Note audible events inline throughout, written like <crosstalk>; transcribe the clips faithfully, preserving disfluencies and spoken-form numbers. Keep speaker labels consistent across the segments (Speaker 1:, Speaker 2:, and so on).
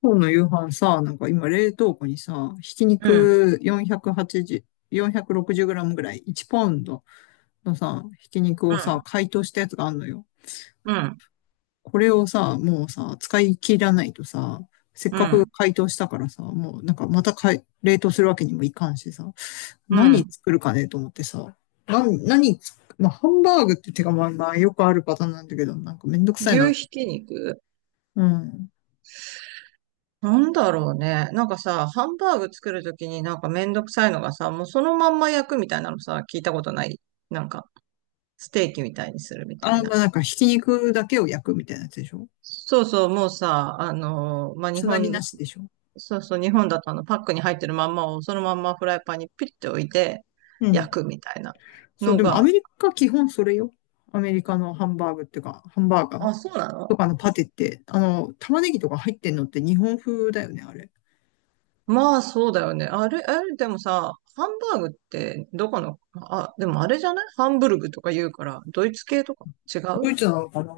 Speaker 1: 今日の夕飯さ、なんか今冷凍庫にさ、ひき
Speaker 2: うん、
Speaker 1: 肉よんひゃくはちじゅう、よんひゃくろくじゅうグラムぐらい、いちポンドのさ、ひき肉
Speaker 2: う
Speaker 1: をさ、
Speaker 2: ん、
Speaker 1: 解凍したやつがあるのよ。
Speaker 2: うん、
Speaker 1: これをさ、もうさ、使い切らないとさ、せっ
Speaker 2: う
Speaker 1: かく
Speaker 2: ん、
Speaker 1: 解凍したからさ、もうなんかまたかい冷凍するわけにもいかんしさ、
Speaker 2: う
Speaker 1: 何
Speaker 2: ん。
Speaker 1: 作るかねと思ってさ、な、何つ、まあ、ハンバーグって手がまあまあよくあるパターンなんだけど、なんかめんどくさいな。
Speaker 2: 牛ひき肉
Speaker 1: うん。
Speaker 2: なんだろうね。なんかさ、ハンバーグ作るときになんかめんどくさいのがさ、もうそのまんま焼くみたいなのさ、聞いたことない。なんか、ステーキみたいにするみたい
Speaker 1: あー、
Speaker 2: な。
Speaker 1: まあなんかひき肉だけを焼くみたいなやつでしょ？
Speaker 2: そうそう、もうさ、あのーまあ、日
Speaker 1: つなぎ
Speaker 2: 本、
Speaker 1: なしでしょ？
Speaker 2: そうそう、日本だとあの、パックに入ってるまんまをそのまんまフライパンにピッて置いて
Speaker 1: うん。
Speaker 2: 焼くみたいな
Speaker 1: そう、
Speaker 2: の
Speaker 1: でもアメ
Speaker 2: が、
Speaker 1: リカ基本それよ。アメリカのハンバーグっていうか、ハンバーガー
Speaker 2: あ、そうな
Speaker 1: と
Speaker 2: の？
Speaker 1: かのパテって、あの、玉ねぎとか入ってんのって日本風だよね、あれ。
Speaker 2: まあ、そうだよね。あれ、あれ、でもさ、ハンバーグって、どこの、あ、でもあれじゃないハンブルグとか言うから、ドイツ系とか違
Speaker 1: ド
Speaker 2: う？
Speaker 1: イツなのかな。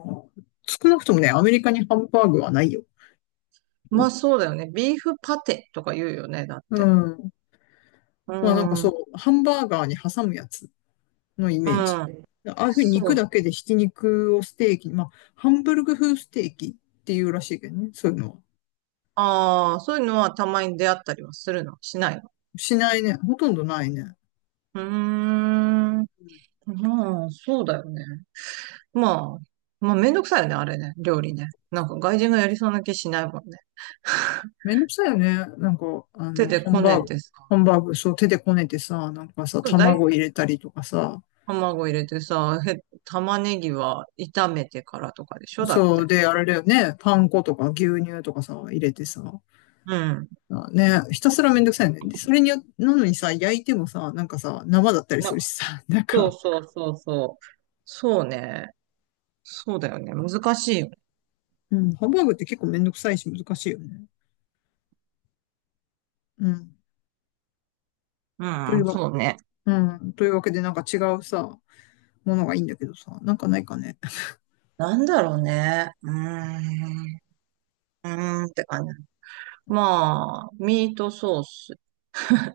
Speaker 1: 少なくともね、アメリカにハンバーグはないよ。
Speaker 2: まあ、そうだよね。ビーフパテとか言うよね、だっ
Speaker 1: う
Speaker 2: て。
Speaker 1: ん。
Speaker 2: うー
Speaker 1: まあなんか
Speaker 2: ん、う
Speaker 1: そう、ハンバーガーに挟むやつのイメージ。
Speaker 2: ん、
Speaker 1: ああいうふうに
Speaker 2: そ
Speaker 1: 肉だ
Speaker 2: う。
Speaker 1: けでひき肉をステーキに、まあ、ハンブルグ風ステーキっていうらしいけどね、そういうのは。
Speaker 2: ああ、そういうのはたまに出会ったりはするのしないの？
Speaker 1: しないね。ほとんどないね。
Speaker 2: うーん、まあ、そうだよね。まあ、まあ、めんどくさいよね、あれね、料理ね。なんか外人がやりそうな気しないもんね。
Speaker 1: めんどくさいよね。なんか、あ
Speaker 2: 手
Speaker 1: の、
Speaker 2: で
Speaker 1: ハン
Speaker 2: こ
Speaker 1: バー
Speaker 2: ね
Speaker 1: グ、
Speaker 2: てさ。
Speaker 1: ハンバーグ、そう、手でこねてさ、なんかさ、
Speaker 2: だ
Speaker 1: 卵入れたりとかさ、
Speaker 2: 卵入れてさ、へ玉ねぎは炒めてからとかでしょ？だっ
Speaker 1: そう、
Speaker 2: て。
Speaker 1: で、あれだよね、パン粉とか牛乳とかさ、入れてさ、
Speaker 2: うん。
Speaker 1: まあね、ひたすらめんどくさいよね。で、それによ、なのにさ、焼いてもさ、なんかさ、生だったりす
Speaker 2: な、
Speaker 1: るしさ、<laughs> なん
Speaker 2: そう
Speaker 1: か、
Speaker 2: そうそうそう。そうね。そうだよね。難しいよね。
Speaker 1: うん、ハンバーグって結構めんどくさいし難しいよね。うん。
Speaker 2: う
Speaker 1: という
Speaker 2: ん、
Speaker 1: わ、
Speaker 2: そうね。
Speaker 1: うん、というわけで、なんか違うさ、ものがいいんだけどさ、なんかないかね。
Speaker 2: なんだろうね。うーん。うーんって感じ。まあ、ミートソース、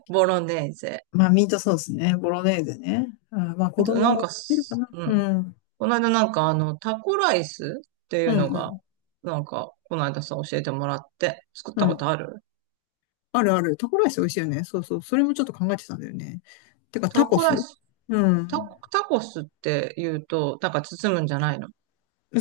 Speaker 2: ボロネーゼ。
Speaker 1: まあ、ミートソースね、ボロネーゼね。あ、まあ、子
Speaker 2: あと、なん
Speaker 1: 供、
Speaker 2: か
Speaker 1: いるか
Speaker 2: す、
Speaker 1: な。
Speaker 2: う
Speaker 1: う
Speaker 2: ん。
Speaker 1: ん。
Speaker 2: この間なんかあの、タコライスっていう
Speaker 1: う
Speaker 2: の
Speaker 1: んう
Speaker 2: が、
Speaker 1: ん。
Speaker 2: なんか、この間さ、教えてもらって、作った
Speaker 1: う
Speaker 2: こ
Speaker 1: ん。
Speaker 2: とある？
Speaker 1: あるある。タコライス美味しいよね。そうそう。それもちょっと考えてたんだよね。てか、タ
Speaker 2: タ
Speaker 1: コ
Speaker 2: コライ
Speaker 1: ス。
Speaker 2: ス
Speaker 1: う
Speaker 2: タ
Speaker 1: ん。
Speaker 2: コ、タコスって言うと、なんか包むんじゃないの？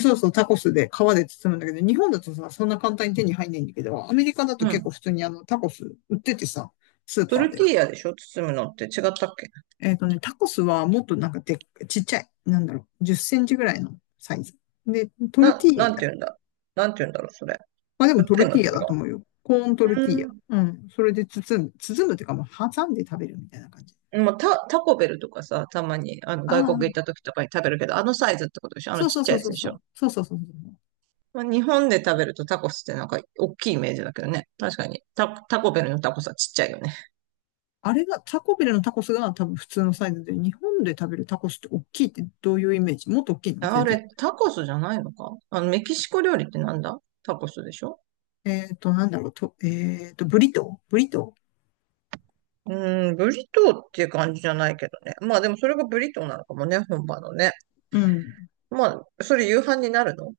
Speaker 1: そうそう、タコスで皮で包むんだけど、日本だとさ、そんな簡単に手に入んないんだけど、アメリカだと
Speaker 2: う
Speaker 1: 結構
Speaker 2: ん。
Speaker 1: 普通にあの、タコス売っててさ、スー
Speaker 2: ト
Speaker 1: パー
Speaker 2: ル
Speaker 1: で。
Speaker 2: ティーヤでしょ？包むのって違ったっけ？
Speaker 1: えっとね、タコスはもっとなんかでっ、ちっちゃい。なんだろう、じゅっセンチぐらいのサイズ。で、トルテ
Speaker 2: な、
Speaker 1: ィーヤ。
Speaker 2: なんて言うんだなんて言うんだろう、それ。
Speaker 1: まあでも
Speaker 2: 売っ
Speaker 1: ト
Speaker 2: て
Speaker 1: ル
Speaker 2: んの、
Speaker 1: ティー
Speaker 2: そ
Speaker 1: ヤ
Speaker 2: れ
Speaker 1: だ
Speaker 2: が？
Speaker 1: と思うよ。コーントルティーヤ。
Speaker 2: うん。
Speaker 1: うん。それで包む、包むっていうか、まあ挟んで食べるみたいな感じ。
Speaker 2: もうタ、タコベルとかさ、たまに、あの、
Speaker 1: あ
Speaker 2: 外国行っ
Speaker 1: あ、
Speaker 2: た時とかに食べるけど、あのサイズってことでしょ？あの
Speaker 1: そう
Speaker 2: ち
Speaker 1: そ
Speaker 2: っ
Speaker 1: う
Speaker 2: ちゃ
Speaker 1: そ
Speaker 2: い
Speaker 1: う
Speaker 2: やつ
Speaker 1: そう
Speaker 2: でし
Speaker 1: そ
Speaker 2: ょ？
Speaker 1: う。そうそうそうそう。
Speaker 2: まあ、日本で食べるとタコスってなんか大きいイメージだけどね。確かに。タ、タコベルのタコスはちっちゃいよね。
Speaker 1: あれが、タコビルのタコスが多分普通のサイズで、日本で食べるタコスって大きいってどういうイメージ？もっと大きいの？全
Speaker 2: あ
Speaker 1: 然。
Speaker 2: れ、タコスじゃないのか？あの、メキシコ料理ってなんだ、タコスでしょ？
Speaker 1: えっと、なんだろう、と、えっと、ブリトーブリト
Speaker 2: うん、ブリトーっていう感じじゃないけどね。まあでもそれがブリトーなのかもね、本場のね。
Speaker 1: ー。うん。
Speaker 2: まあ、それ夕飯になるの？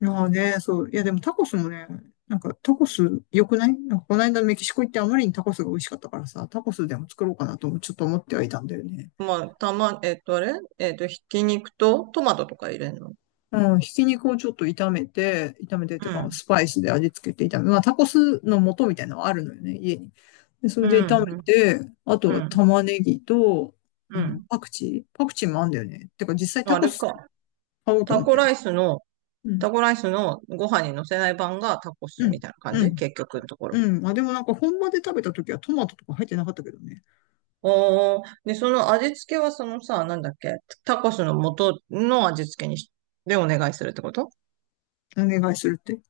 Speaker 1: まあね、そう。いや、でもタコスもね、なんかタコス良くない？なんかこの間メキシコ行ってあまりにタコスが美味しかったからさ、タコスでも作ろうかなともちょっと思ってはいたんだよね。
Speaker 2: まあ、たま、えっと、あれえっと、ひき肉とトマトとか入れるの？
Speaker 1: うん、ひき肉をちょっと炒めて、炒めてっていう
Speaker 2: う
Speaker 1: か、
Speaker 2: ん、
Speaker 1: スパイスで味付けて炒め、まあ、タコスの素みたいなのはあるのよね、家に。で、そ
Speaker 2: う
Speaker 1: れで
Speaker 2: ん、
Speaker 1: 炒め
Speaker 2: うん、
Speaker 1: て、あと
Speaker 2: う
Speaker 1: は
Speaker 2: ん、
Speaker 1: 玉ねぎと、あ
Speaker 2: う
Speaker 1: の、
Speaker 2: ん。
Speaker 1: パクチーパクチーもあんだよね。てか、実際タ
Speaker 2: あ
Speaker 1: コ
Speaker 2: れ
Speaker 1: ス
Speaker 2: か。
Speaker 1: 買おうと
Speaker 2: タ
Speaker 1: 思っ
Speaker 2: コ
Speaker 1: てる。
Speaker 2: ライスの、
Speaker 1: うん、
Speaker 2: タコライスのご飯に乗せない版がタコス
Speaker 1: う
Speaker 2: み
Speaker 1: ん、
Speaker 2: たいな感
Speaker 1: う
Speaker 2: じ、
Speaker 1: ん、
Speaker 2: 結局のところ。
Speaker 1: うん。まあ、でもなんか本場で食べた時はトマトとか入ってなかったけどね。
Speaker 2: おー、で、その味付けはそのさ、なんだっけ？タコスの元の味付けにし、でお願いするってこと？
Speaker 1: お願いするって。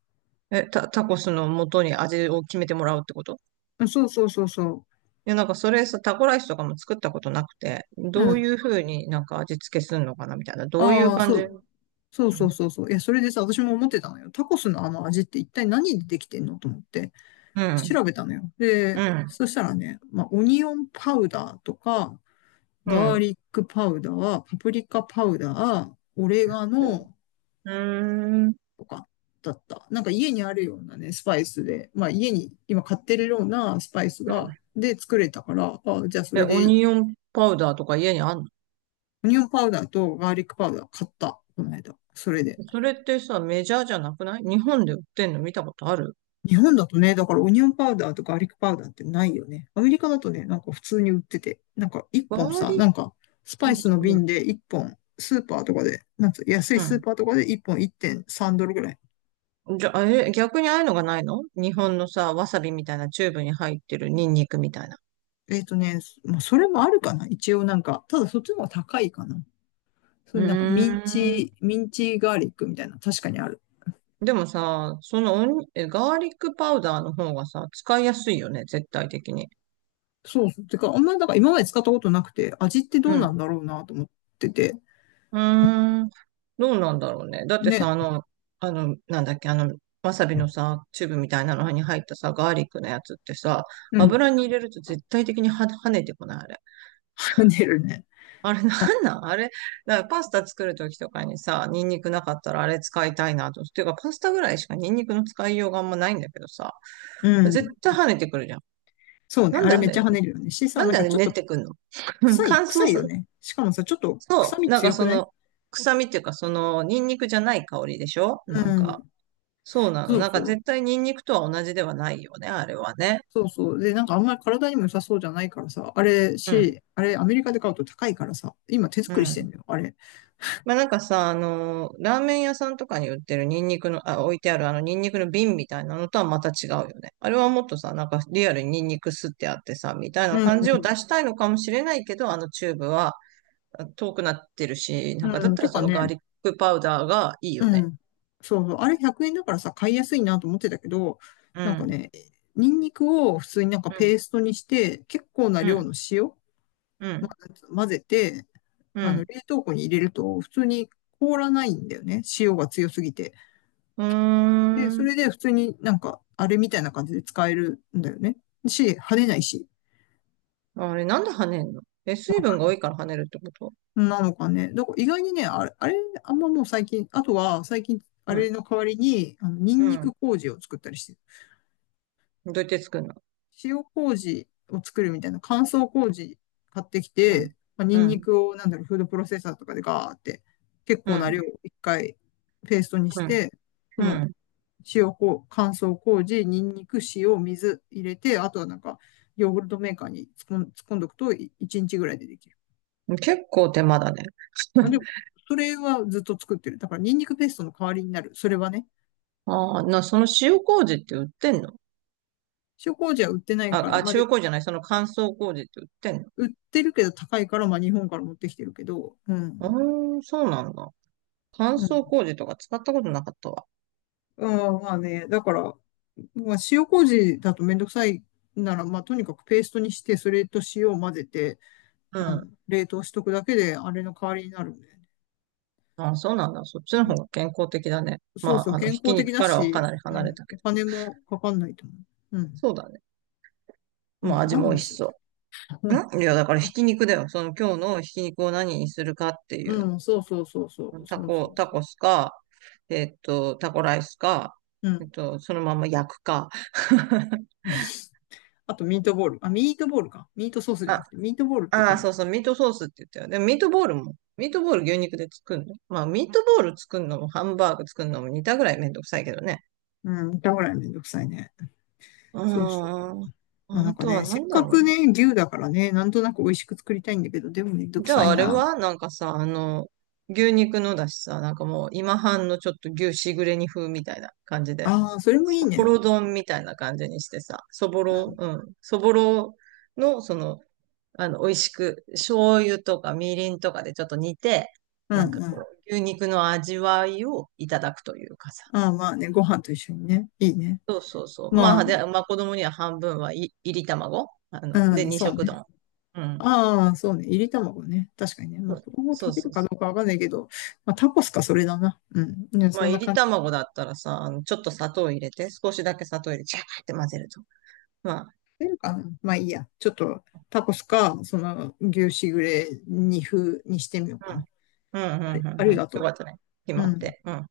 Speaker 2: え、タ、タコスの元に味を決めてもらうってこと？
Speaker 1: うん、そうそうそうそ
Speaker 2: いや、なんかそれさ、タコライスとかも作ったことなくて、
Speaker 1: う。う
Speaker 2: どうい
Speaker 1: ん。
Speaker 2: うふうになんか味付けするのかなみたいな。どういう
Speaker 1: ああ、
Speaker 2: 感
Speaker 1: そ
Speaker 2: じ？
Speaker 1: う。
Speaker 2: う
Speaker 1: そうそう
Speaker 2: ん。
Speaker 1: そうそう。いや、それでさ、私も思ってたのよ。タコスのあの味って一体何でできてんのと思って。
Speaker 2: うん。
Speaker 1: 調べたのよ。で、
Speaker 2: うん。
Speaker 1: そしたらね、まあ、オニオンパウダーとか、
Speaker 2: う
Speaker 1: ガー
Speaker 2: ん。
Speaker 1: リックパウダー、パプリカパウダー、オレガノ
Speaker 2: うーん。う
Speaker 1: とかだった。なんか家にあるようなね、スパイスで、まあ家に今買ってるようなスパイス
Speaker 2: ーん。
Speaker 1: が、で作れたから、あ、じゃあそ
Speaker 2: え、
Speaker 1: れ
Speaker 2: オ
Speaker 1: で、
Speaker 2: ニオンパウダーとか家にあんの？
Speaker 1: オニオンパウダーとガーリックパウダー買った、この間。それで。
Speaker 2: それってさ、メジャーじゃなくない？日本で売ってんの見たことある？
Speaker 1: 日本だとね、だからオニオンパウダーとかガーリックパウダーってないよね。アメリカだとね、なんか普通に売ってて、なんか一
Speaker 2: ガ
Speaker 1: 本
Speaker 2: ー
Speaker 1: さ、
Speaker 2: リッ
Speaker 1: な
Speaker 2: ク
Speaker 1: んかス
Speaker 2: パ
Speaker 1: パイ
Speaker 2: ウ
Speaker 1: スの
Speaker 2: ダー。
Speaker 1: 瓶で一本、スーパーとかで、なんつう、安い
Speaker 2: う
Speaker 1: スー
Speaker 2: ん。
Speaker 1: パーとかで一本いってんさんドルぐらい。
Speaker 2: うん。じゃあ、え、逆にああいうのがないの？日本のさ、わさびみたいなチューブに入ってるニンニクみたいな。
Speaker 1: えっとね、まあ、それもあるかな一応なんか、ただそっちの方が高いかな。そ
Speaker 2: う
Speaker 1: れなんかミン
Speaker 2: ーん。
Speaker 1: チ、ミンチガーリックみたいな、確かにある。
Speaker 2: でもさ、そのおにえガーリックパウダーの方がさ、使いやすいよね、絶対的に。
Speaker 1: そうそう。てか、あんまりだから今まで使ったことなくて、味ってど
Speaker 2: う
Speaker 1: うな
Speaker 2: ん。
Speaker 1: んだろうなと思ってて。
Speaker 2: うーん、どうなんだろうね。だってさ、
Speaker 1: ね。
Speaker 2: あの、あの、なんだっけ、あの、わさびのさ、チューブみたいなのに入ったさ、ガーリックのやつってさ、
Speaker 1: うん。
Speaker 2: 油に入れると絶対的には跳ねてこない、あれ。
Speaker 1: <laughs> 跳ねるね。
Speaker 2: あれなんなん、あれ？だからパスタ作るときとかにさ、ニンニクなかったらあれ使いたいなと。ていうか、パスタぐらいしかニンニクの使いようがあんまないんだけどさ、
Speaker 1: う
Speaker 2: 絶
Speaker 1: ん。
Speaker 2: 対跳ねてくるじゃん。
Speaker 1: そうね。
Speaker 2: なん
Speaker 1: あ
Speaker 2: で
Speaker 1: れ
Speaker 2: あ
Speaker 1: めっちゃ
Speaker 2: れ
Speaker 1: 跳ねるよね。しさ、
Speaker 2: なん
Speaker 1: なん
Speaker 2: であ
Speaker 1: か
Speaker 2: れ
Speaker 1: ちょっ
Speaker 2: 練っ
Speaker 1: と
Speaker 2: てくんの？ <laughs>
Speaker 1: 臭い、
Speaker 2: 乾
Speaker 1: 臭
Speaker 2: 燥
Speaker 1: いよ
Speaker 2: さ、
Speaker 1: ね。しかもさ、ちょっと臭
Speaker 2: そう、
Speaker 1: み
Speaker 2: なんか
Speaker 1: 強く
Speaker 2: そ
Speaker 1: ない？
Speaker 2: の、臭みっていうか、その、ニンニクじゃない香りでしょ？
Speaker 1: う
Speaker 2: なんか、
Speaker 1: ん。
Speaker 2: そうなの。
Speaker 1: そう
Speaker 2: なんか
Speaker 1: そう。
Speaker 2: 絶対ニンニクとは同じではないよね、あれはね。
Speaker 1: そうそう。で、なんかあんまり体にも良さそうじゃないからさ、あれ
Speaker 2: うん、
Speaker 1: し、あれアメリカで買うと高いからさ、今手
Speaker 2: う
Speaker 1: 作りして
Speaker 2: ん。
Speaker 1: んだよ、あれ。
Speaker 2: まあなんかさ、あのー、ラーメン屋さんとかに売ってるニンニクの、あ、置いてあるあのニンニクの瓶みたいなのとはまた違うよね。あれはもっとさ、なんかリアルにニンニク吸ってあってさ、みたい
Speaker 1: う
Speaker 2: な感じを
Speaker 1: ん。
Speaker 2: 出したいのかもしれないけど、あのチューブはあ遠くなってるし、
Speaker 1: う
Speaker 2: なん
Speaker 1: ん。
Speaker 2: かだ
Speaker 1: う
Speaker 2: っ
Speaker 1: ん。
Speaker 2: た
Speaker 1: て
Speaker 2: らそ
Speaker 1: か
Speaker 2: のガー
Speaker 1: ね、
Speaker 2: リックパウダーがいいよ
Speaker 1: う
Speaker 2: ね。
Speaker 1: ん。そうそう。あれひゃくえんだからさ、買いやすいなと思ってたけど、
Speaker 2: う
Speaker 1: なんか
Speaker 2: ん、
Speaker 1: ね、ニンニクを普通になんか
Speaker 2: う
Speaker 1: ペ
Speaker 2: ん、
Speaker 1: ーストにして、結構な
Speaker 2: う
Speaker 1: 量
Speaker 2: ん、
Speaker 1: の塩
Speaker 2: うん、
Speaker 1: 混ぜて、
Speaker 2: う
Speaker 1: あの、
Speaker 2: ん。
Speaker 1: 冷凍庫に入れると、普通に凍らないんだよね。塩が強すぎて。
Speaker 2: うー
Speaker 1: で、そ
Speaker 2: ん。
Speaker 1: れで普通になんか、あれみたいな感じで使えるんだよね。し、跳ねないし。
Speaker 2: あれ、なんで跳ねんの？え、水分が多いから跳ねるってこと？
Speaker 1: なのかね。だから意外にね、あれ、あれ、あんまもう最近、あとは最近、あ
Speaker 2: う
Speaker 1: れ
Speaker 2: ん、
Speaker 1: の代わりに、あの、ニン
Speaker 2: う
Speaker 1: ニ
Speaker 2: ん。
Speaker 1: ク麹を作ったりしてる。
Speaker 2: どうやって作るの？
Speaker 1: 塩麹を作るみたいな乾燥麹買ってき
Speaker 2: うん、
Speaker 1: て、まあ、ニ
Speaker 2: う
Speaker 1: ンニ
Speaker 2: ん、
Speaker 1: クを、なんだろう、フードプロセッサーとかでガーって、結
Speaker 2: う
Speaker 1: 構な
Speaker 2: ん、
Speaker 1: 量を一回ペーストにし
Speaker 2: うん、
Speaker 1: て、その
Speaker 2: う
Speaker 1: 塩こう、乾燥麹、ニンニク、塩、水入れて、あとはなんか、ヨーグルトメーカーに突っ込ん突っんどくと、いちにちぐらいでできる。
Speaker 2: ん。結構手間だね。
Speaker 1: まあ、でも、
Speaker 2: <laughs>
Speaker 1: それはずっと作ってる。だから、ニンニクペーストの代わりになる。それはね。
Speaker 2: ああ、な、その塩麹って売ってんの？
Speaker 1: 塩麹は売ってない
Speaker 2: あ、
Speaker 1: から、
Speaker 2: あ、
Speaker 1: まあ、で、
Speaker 2: 塩麹じゃない、その乾燥麹って売ってんの？
Speaker 1: 売ってるけど高いから、まあ、日本から持ってきてるけど、う
Speaker 2: う
Speaker 1: ん。
Speaker 2: ーん、そうなんだ。乾
Speaker 1: うん。
Speaker 2: 燥麹とか使ったことなかったわ。
Speaker 1: あまあね、だから、まあ、塩麹だとめんどくさいなら、まあ、とにかくペーストにして、それと塩を混ぜて、
Speaker 2: う
Speaker 1: あ
Speaker 2: ん。
Speaker 1: の、冷凍しとくだけで、あれの代わりになるんだよね。
Speaker 2: あ、そうなんだ。そっちの方が健康的だね。
Speaker 1: そう
Speaker 2: ま
Speaker 1: そう、
Speaker 2: あ、あの、
Speaker 1: 健
Speaker 2: ひき
Speaker 1: 康的
Speaker 2: 肉
Speaker 1: だ
Speaker 2: からはか
Speaker 1: し、
Speaker 2: なり
Speaker 1: う
Speaker 2: 離れ
Speaker 1: ん、
Speaker 2: たけ
Speaker 1: お
Speaker 2: ど。
Speaker 1: 金もかかんないと思う。うん、
Speaker 2: そうだね。
Speaker 1: う
Speaker 2: もう
Speaker 1: ん、
Speaker 2: 味
Speaker 1: 何
Speaker 2: も
Speaker 1: の
Speaker 2: 美味
Speaker 1: 話
Speaker 2: し
Speaker 1: だっ
Speaker 2: そ
Speaker 1: たっけ？
Speaker 2: う。んいや、だから
Speaker 1: <laughs>
Speaker 2: ひ
Speaker 1: あ
Speaker 2: き肉だよ。その今日のひき肉を何にするかってい
Speaker 1: う
Speaker 2: う。
Speaker 1: ん、そうそうそうそう、
Speaker 2: タ
Speaker 1: そうそ
Speaker 2: コ、
Speaker 1: う
Speaker 2: タ
Speaker 1: そ
Speaker 2: コスか、えっと、タコライスか、
Speaker 1: う。う
Speaker 2: え
Speaker 1: ん。
Speaker 2: っと、そのまま焼くか。<laughs>
Speaker 1: <laughs> あと、ミートボール。あ、ミートボールか。ミートソースじゃな
Speaker 2: あ、
Speaker 1: くて、ミートボールって
Speaker 2: あ
Speaker 1: で
Speaker 2: あ
Speaker 1: も、
Speaker 2: そうそう、ミートソースって言ったよ。でもミートボールも、ミートボール、牛肉で作るの？まあ、ミートボール作るのもハンバーグ作るのも似たぐらいめんどくさいけどね。
Speaker 1: うん、だぐらいめんどくさいね。
Speaker 2: う
Speaker 1: そうそう。
Speaker 2: ーん。
Speaker 1: まあな
Speaker 2: あ
Speaker 1: んか
Speaker 2: とは
Speaker 1: ね、せ
Speaker 2: 何
Speaker 1: っ
Speaker 2: だ
Speaker 1: か
Speaker 2: ろう
Speaker 1: く
Speaker 2: ね。
Speaker 1: ね、牛だからね、なんとなく美味しく作りたいんだけど、でもめんどく
Speaker 2: じゃ
Speaker 1: さ
Speaker 2: あ
Speaker 1: い
Speaker 2: あれ
Speaker 1: な。
Speaker 2: はなんかさ、あの、牛肉のだしさ、なんかもう今半のちょっと牛しぐれ煮風みたいな感じで、
Speaker 1: ああ、それもいい
Speaker 2: そぼ
Speaker 1: ね。
Speaker 2: ろ丼みたいな感じにしてさ、そぼ
Speaker 1: う
Speaker 2: ろ、
Speaker 1: ん、
Speaker 2: うん、そぼろのその、あの、美味しく、醤油とかみりんとかでちょっと煮て、
Speaker 1: う
Speaker 2: なんか
Speaker 1: ん、う
Speaker 2: こ
Speaker 1: ん。
Speaker 2: う、牛肉の味わいをいただくというかさ。
Speaker 1: ああ、まあね、ご飯と一緒にね。いいね。
Speaker 2: そうそうそう。
Speaker 1: ま
Speaker 2: ま
Speaker 1: あ、
Speaker 2: あ、で、まあ子供には半分はい、いり卵あ
Speaker 1: う
Speaker 2: の、で、
Speaker 1: ん、
Speaker 2: 二
Speaker 1: そう
Speaker 2: 色
Speaker 1: ね。
Speaker 2: 丼。うん。
Speaker 1: ああ、そうね。入り卵ね。確かにね。ま
Speaker 2: そ
Speaker 1: あ、子供食
Speaker 2: う
Speaker 1: べ
Speaker 2: そ
Speaker 1: る
Speaker 2: う
Speaker 1: か
Speaker 2: そ
Speaker 1: ど
Speaker 2: う。
Speaker 1: うかわかんないけど、まあ、タコスか、それだな。うん。ね、
Speaker 2: ま
Speaker 1: そ
Speaker 2: あ、
Speaker 1: ん
Speaker 2: い
Speaker 1: な
Speaker 2: り
Speaker 1: 感じ。
Speaker 2: 卵だったらさ、あの、ちょっと砂糖を入れて、少しだけ砂糖入れて、ジャーって混ぜると。まあ、
Speaker 1: 出るかな。まあ、いいや。ちょっと、タコスか、その、牛しぐれ、二風にしてみようか
Speaker 2: うん。
Speaker 1: な。
Speaker 2: うん、
Speaker 1: あ
Speaker 2: う
Speaker 1: り
Speaker 2: ん、う
Speaker 1: あ
Speaker 2: ん、う
Speaker 1: り
Speaker 2: ん。
Speaker 1: が
Speaker 2: よかっ
Speaker 1: と
Speaker 2: たね。決
Speaker 1: う。う
Speaker 2: まっ
Speaker 1: ん。
Speaker 2: て。うん。